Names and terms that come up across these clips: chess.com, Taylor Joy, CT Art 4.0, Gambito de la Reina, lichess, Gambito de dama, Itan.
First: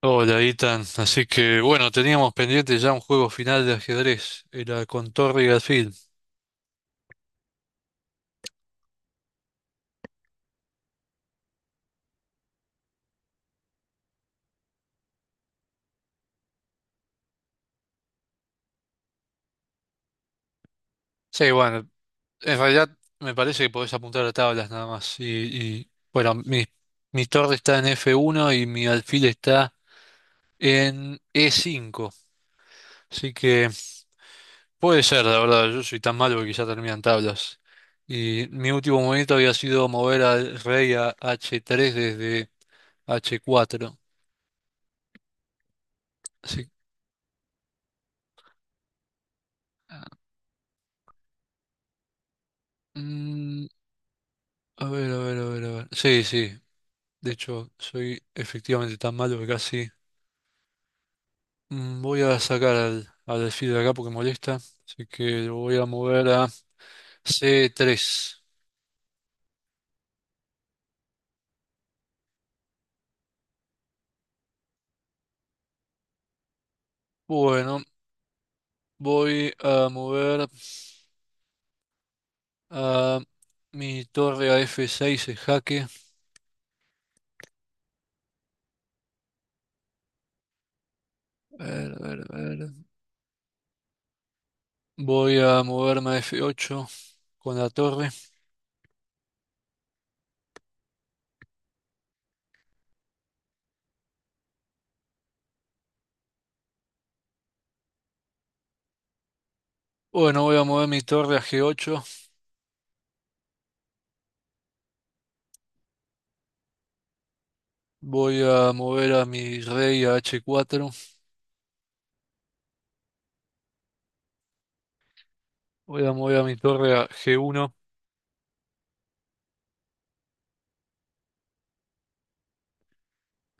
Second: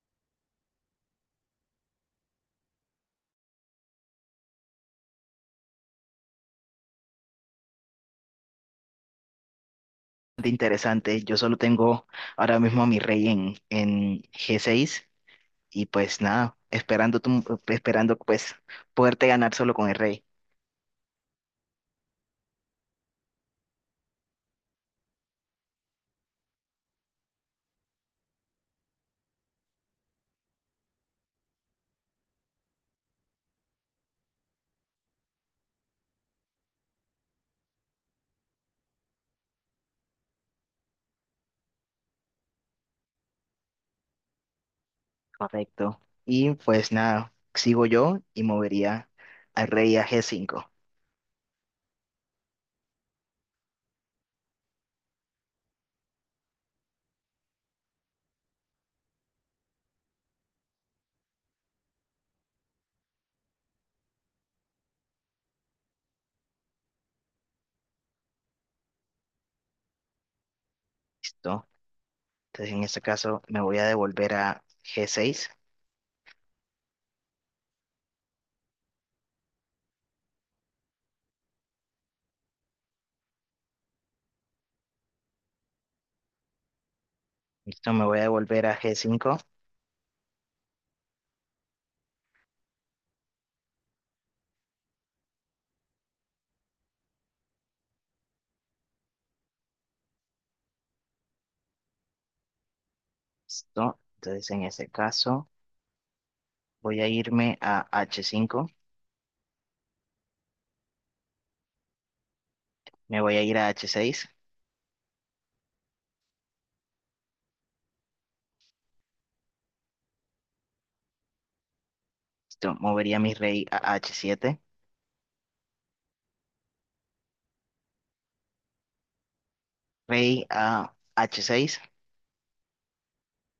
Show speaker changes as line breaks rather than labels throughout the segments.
Hola, Itan. Así que bueno, teníamos pendiente ya un juego final de ajedrez, era con Torre y Alfil.
Interesante. Yo solo tengo ahora mismo a mi rey en G6 y pues nada, esperando, esperando pues poderte ganar solo con el rey.
Sí, bueno, en realidad me parece que podés apuntar a tablas nada más. Y, bueno, mi torre está en F1 y mi alfil está en E5. Así que puede ser, la verdad, yo soy tan malo que quizá terminan tablas. Y mi último movimiento había sido mover al rey a H3 desde H4.
Correcto. Y
Así,
pues nada, sigo yo y movería al rey a
ah,
G5.
mm, A ver, a ver, a ver, a ver. Sí, sí. De hecho, soy efectivamente tan malo que casi. Voy a sacar al alfil de acá porque molesta. Así que lo voy a mover a C3.
¿Listo? Entonces en este caso me voy a devolver a G6.
Bueno, voy a mover a mi torre a F6 en jaque.
¿Listo? Me voy a devolver a G5.
A ver, a ver, a ver. Voy a moverme a F8 con la torre.
¿Listo? Entonces en ese caso voy a irme a H5.
Bueno, voy a mover mi torre a G8.
Me voy a ir a H6.
Voy a mover a mi rey a H4.
¿Listo? Movería a mi rey a H7.
Voy a mover a mi torre a G1.
Rey a H6,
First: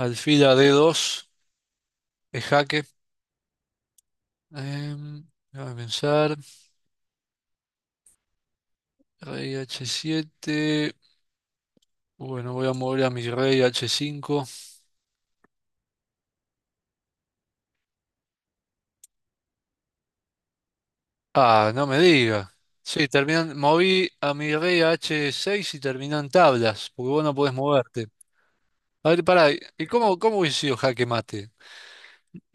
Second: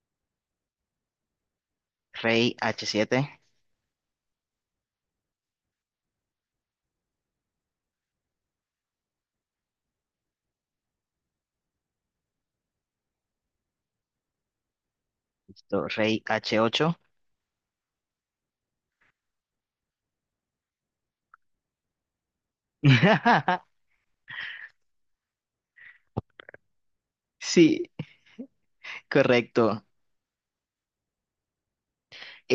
Alfila D2 es
Rey
jaque.
H7,
Em, Déjame pensar. Rey H7. Bueno, voy a mover a mi rey H5.
listo, Rey H8.
Ah, no me diga. Sí, terminan, moví a mi rey a H6 y terminan tablas, porque vos no podés
Sí,
moverte. A ver, pará,
correcto.
¿y cómo hubiese sido jaque mate?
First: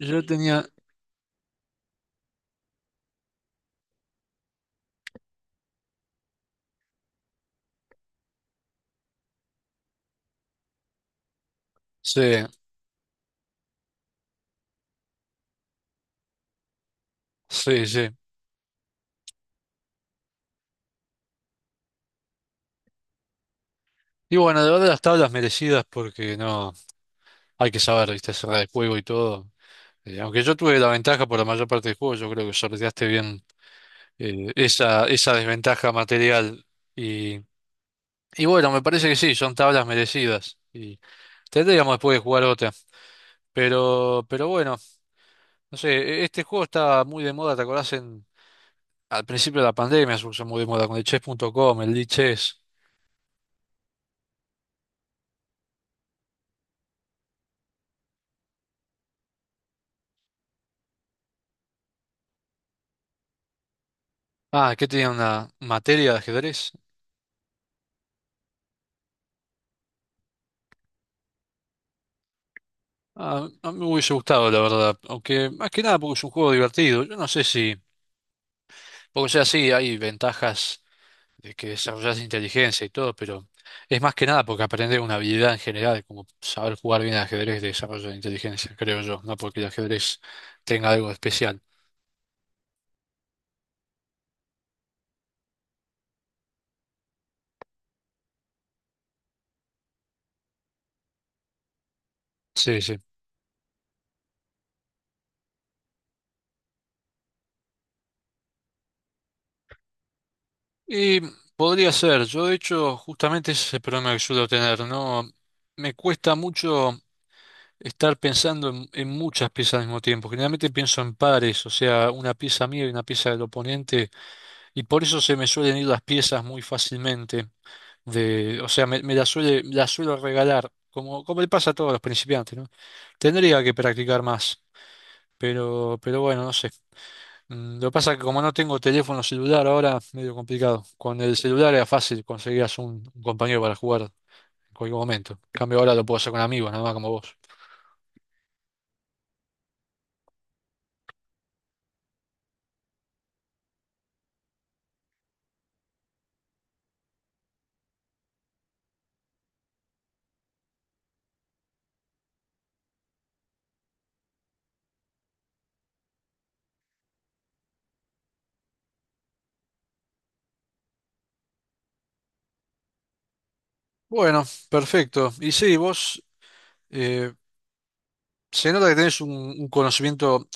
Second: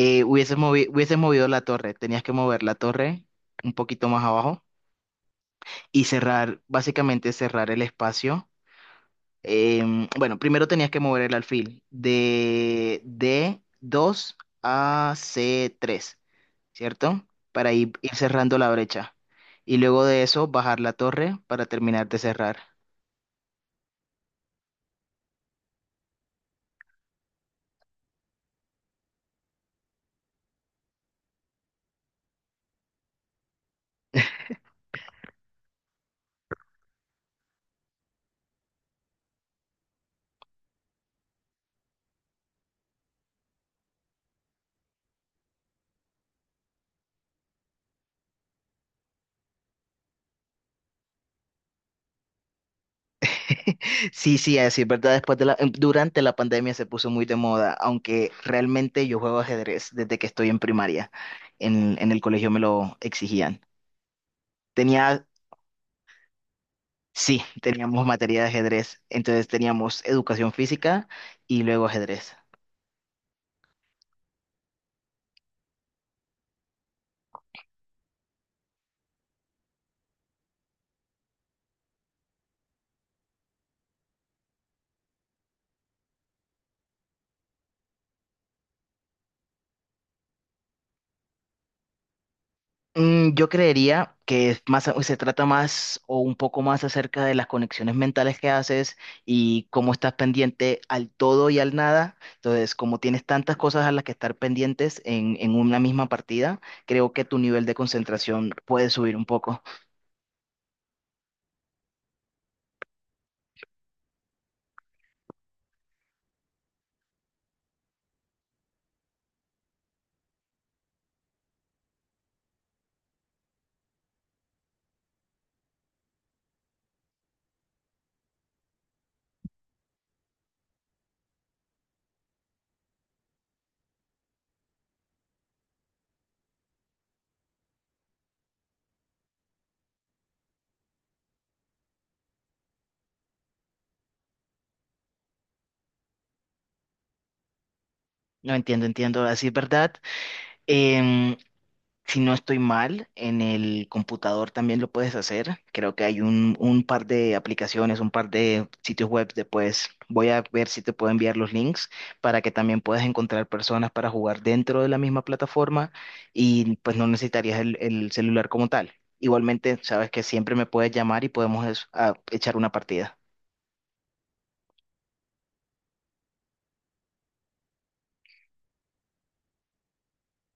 Yo
Hubieses
tenía.
hubieses movido la torre, tenías que mover la torre un poquito más abajo y cerrar, básicamente cerrar el espacio. Bueno, primero tenías que mover el alfil
Sí,
de D2 a C3, ¿cierto? Para
sí, sí.
ir cerrando la brecha. Y luego de eso, bajar la torre para terminar de cerrar.
Y bueno, de verdad las tablas merecidas porque no. Hay que saber, viste, cerrar el juego y todo. Aunque yo tuve la ventaja por la mayor parte del juego, yo creo que sorteaste bien. Esa desventaja material. Y, y bueno, me parece que sí, son tablas merecidas. Y tendríamos después de jugar otra. Pero bueno, no sé, este juego estaba muy de moda, ¿te acordás? Al principio de la pandemia se puso muy de moda con el chess.com, el lichess.
Sí, sí, así es verdad. Después de la, durante la pandemia se puso muy de moda, aunque realmente yo juego ajedrez desde que estoy en primaria. En el colegio me lo exigían.
Ah, que tenía
Tenía,
una materia de ajedrez.
sí, teníamos materia de ajedrez, entonces teníamos educación física y luego ajedrez.
Ah, a mí me hubiese gustado, la verdad. Aunque más que nada porque es un juego divertido. Yo no sé si, porque o sea, sí, hay ventajas de que desarrollas inteligencia y todo, pero es más que nada porque aprendes una habilidad en general, como saber jugar bien al ajedrez de desarrollo de inteligencia, creo yo, no porque el ajedrez tenga algo especial.
Mm, yo creería que es más, se trata más o un poco más acerca de las conexiones mentales que haces y cómo estás pendiente al todo y al nada. Entonces,
Sí, sí.
como tienes tantas cosas a las que estar pendientes en una misma partida, creo que tu nivel de concentración puede subir un poco.
Y podría ser, yo de hecho, justamente ese es el problema que suelo tener, ¿no? Me cuesta mucho estar pensando en muchas piezas al mismo tiempo. Generalmente pienso en pares, o sea, una pieza mía y una pieza del oponente, y por eso se me suelen ir las piezas muy fácilmente. O sea, me la suelo regalar, como le pasa a todos los principiantes, ¿no? Tendría que practicar más, pero bueno, no sé. Lo que pasa es que como no tengo teléfono celular ahora, medio complicado. Con el celular era fácil, conseguías un compañero para jugar en cualquier momento. En cambio ahora lo puedo hacer con amigos, nada más como vos.
No entiendo, entiendo, así es verdad. Em, Si no estoy mal, en el computador también lo puedes hacer. Creo que hay un par de aplicaciones, un par de sitios web después. Voy a ver si te puedo enviar los links para que también puedas encontrar personas para jugar dentro de la misma plataforma y pues no necesitarías el celular como tal. Igualmente, sabes que siempre me puedes llamar y podemos echar una partida.
Bueno, perfecto. Y sí, vos eh, se nota que tenés un conocimiento.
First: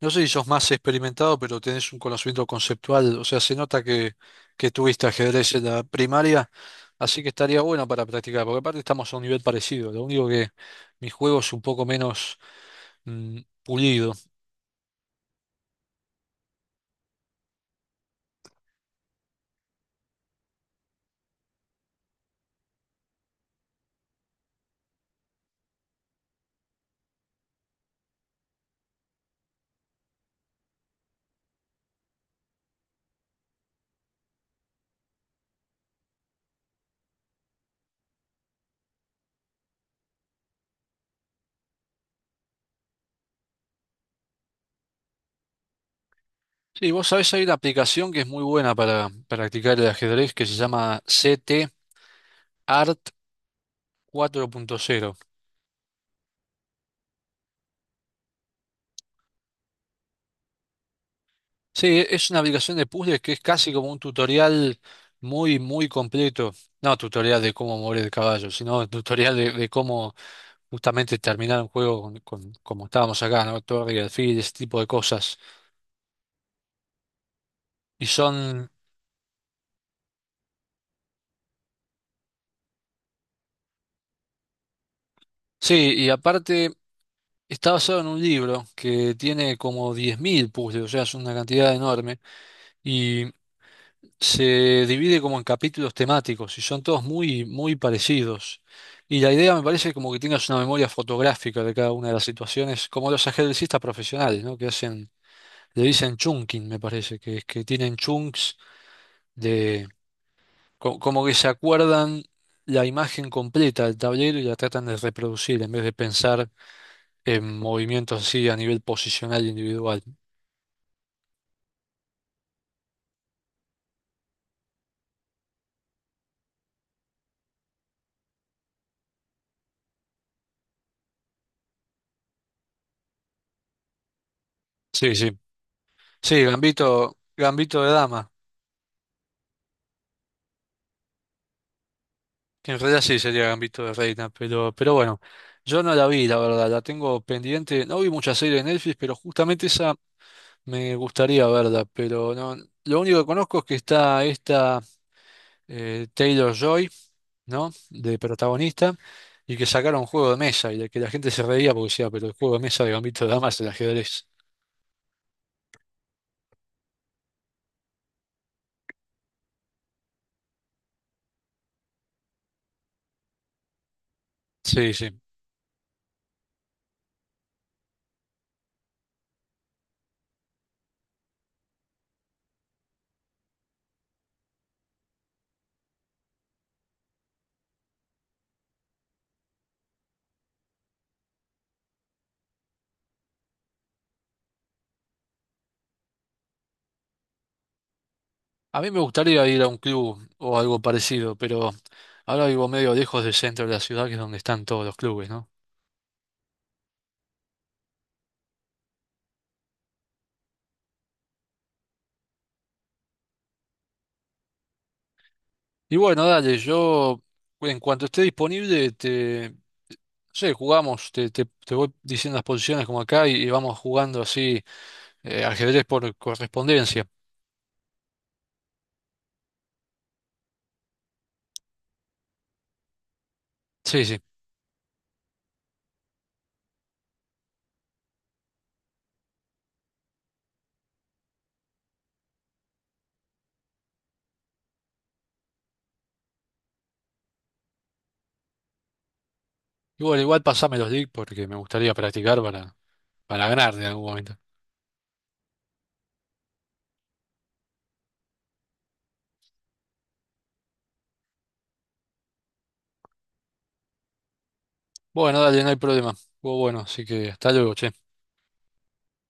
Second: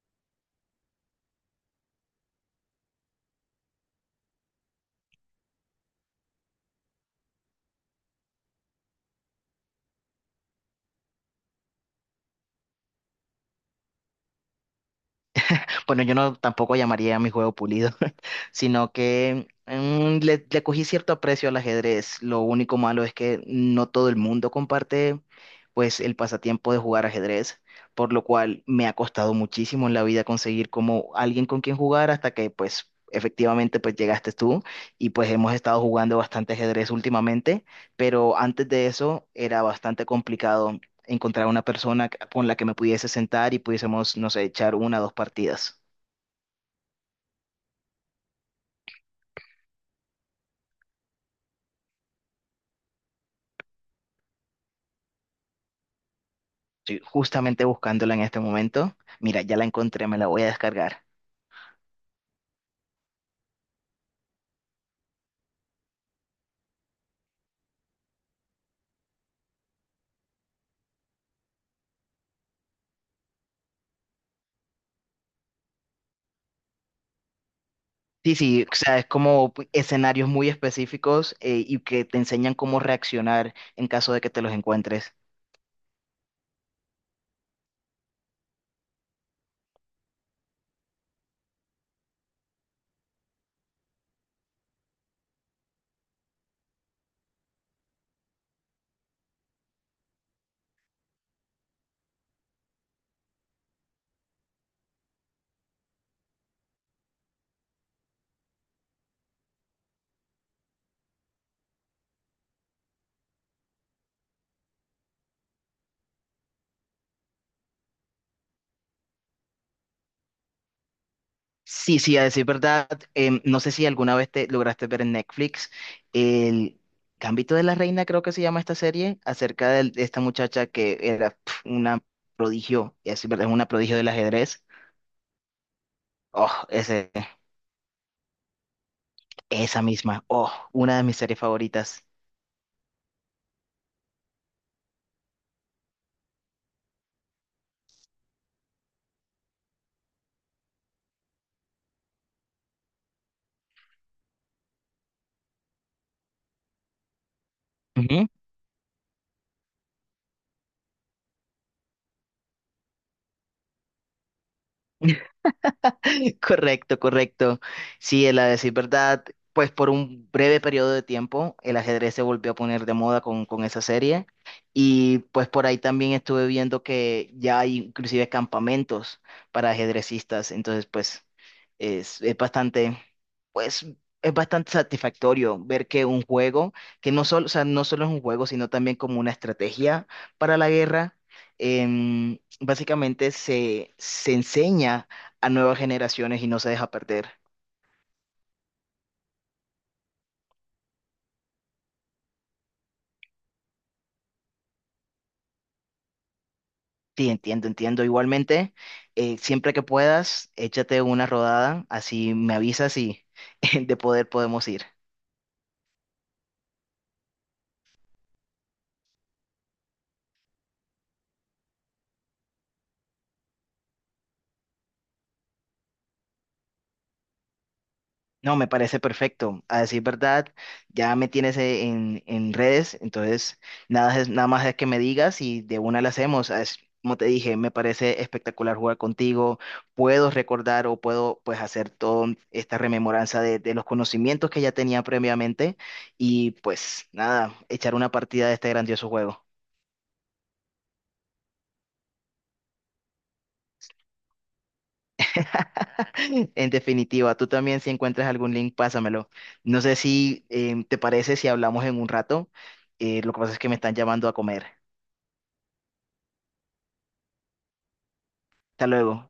No sé si sos más experimentado, pero tenés un conocimiento conceptual, o sea, se nota que tuviste ajedrez en la primaria, así que estaría bueno para practicar, porque aparte estamos a un nivel parecido, lo único que mi juego es un poco menos pulido.
Bueno, yo no tampoco llamaría a mi juego pulido, sino que mm, le cogí cierto aprecio al ajedrez. Lo único malo es que no todo el mundo comparte pues el pasatiempo de jugar ajedrez, por lo cual me ha costado muchísimo en la vida conseguir como alguien con quien jugar hasta que pues efectivamente pues llegaste tú y pues hemos estado jugando bastante ajedrez últimamente, pero antes de eso era bastante complicado encontrar una persona con la que me pudiese sentar y pudiésemos, no sé, echar una o dos partidas.
Sí, vos sabés, hay una aplicación que es muy buena para practicar el ajedrez que se llama CT Art 4.0.
Estoy justamente buscándola en este momento. Mira, ya la encontré, me la voy a descargar.
Sí, es una aplicación de puzzles que es casi como un tutorial muy, muy completo. No tutorial de cómo mover el caballo, sino tutorial de cómo justamente terminar un juego como estábamos acá, ¿no? Torre y alfil, ese tipo de cosas. Y
Sí, sí,
son,
o sea, es como escenarios muy específicos, y que te enseñan cómo reaccionar en caso de que te los encuentres.
sí, y aparte está basado en un libro que tiene como 10.000 puzzles, o sea, es una cantidad enorme, y se divide como en capítulos temáticos, y son todos muy, muy parecidos. Y la idea me parece como que tengas una memoria fotográfica de cada una de las situaciones, como los ajedrecistas profesionales, ¿no? Que hacen, le dicen chunking, me parece, que es que tienen chunks como que se acuerdan la imagen completa del tablero y la tratan de reproducir en vez de pensar en movimientos así a nivel posicional e individual.
Sí, sí, a decir verdad, no sé si alguna vez te lograste ver en Netflix el Gambito de la Reina, creo que se llama esta serie, acerca de esta muchacha que era pf, una prodigio, y a decir verdad, es una prodigio del ajedrez.
Sí, sí. Sí,
Oh, ese.
Gambito de dama,
Esa misma. Oh, una de mis series favoritas.
que en realidad sí sería Gambito de reina, pero bueno, yo no la vi, la verdad, la tengo pendiente. No vi muchas series de Netflix, pero justamente esa me gustaría verla, pero no, lo único que conozco es que está esta Taylor Joy, ¿no? De
Ujú.
protagonista, y que sacaron un juego de mesa, y de que la gente se reía porque decía, pero el juego de mesa de Gambito de Damas, el ajedrez.
Correcto, correcto. Sí, el a decir verdad, pues por un breve periodo de tiempo el ajedrez se volvió a poner de moda con esa serie
Sí, sí.
y pues por ahí también estuve viendo que ya hay inclusive campamentos para ajedrecistas, entonces pues es bastante, pues es bastante satisfactorio ver que un juego, que no solo, o sea, no solo es un juego, sino también como una estrategia para la guerra, em, básicamente se enseña a nuevas generaciones y no se deja perder.
A mí me gustaría ir a un club o algo parecido, pero ahora vivo medio lejos del centro de la ciudad, que es donde están todos los clubes, ¿no?
Sí, entiendo, entiendo. Igualmente, siempre que puedas, échate una rodada, así me avisas y de poder podemos ir.
Y bueno, dale, yo en cuanto esté disponible, no sé, jugamos, te voy diciendo las posiciones como acá y vamos jugando así ajedrez por correspondencia.
No, me parece perfecto. A decir verdad, ya me tienes en redes, entonces
Sí,
nada,
sí.
nada más es que me digas y de una la hacemos. Es- como te dije, me parece espectacular jugar contigo. Puedo recordar o puedo pues hacer toda esta rememoranza de los conocimientos que ya tenía previamente y pues nada, echar una partida de este grandioso juego.
Igual, igual pasame los links porque me gustaría practicar para ganar de algún momento.
En definitiva, tú también si encuentras algún link, pásamelo. No sé si te parece si hablamos en un rato. Lo que pasa es que me están llamando a comer.
Bueno, dale, no hay problema. Estuvo bueno, así que hasta luego, che.
Hasta luego.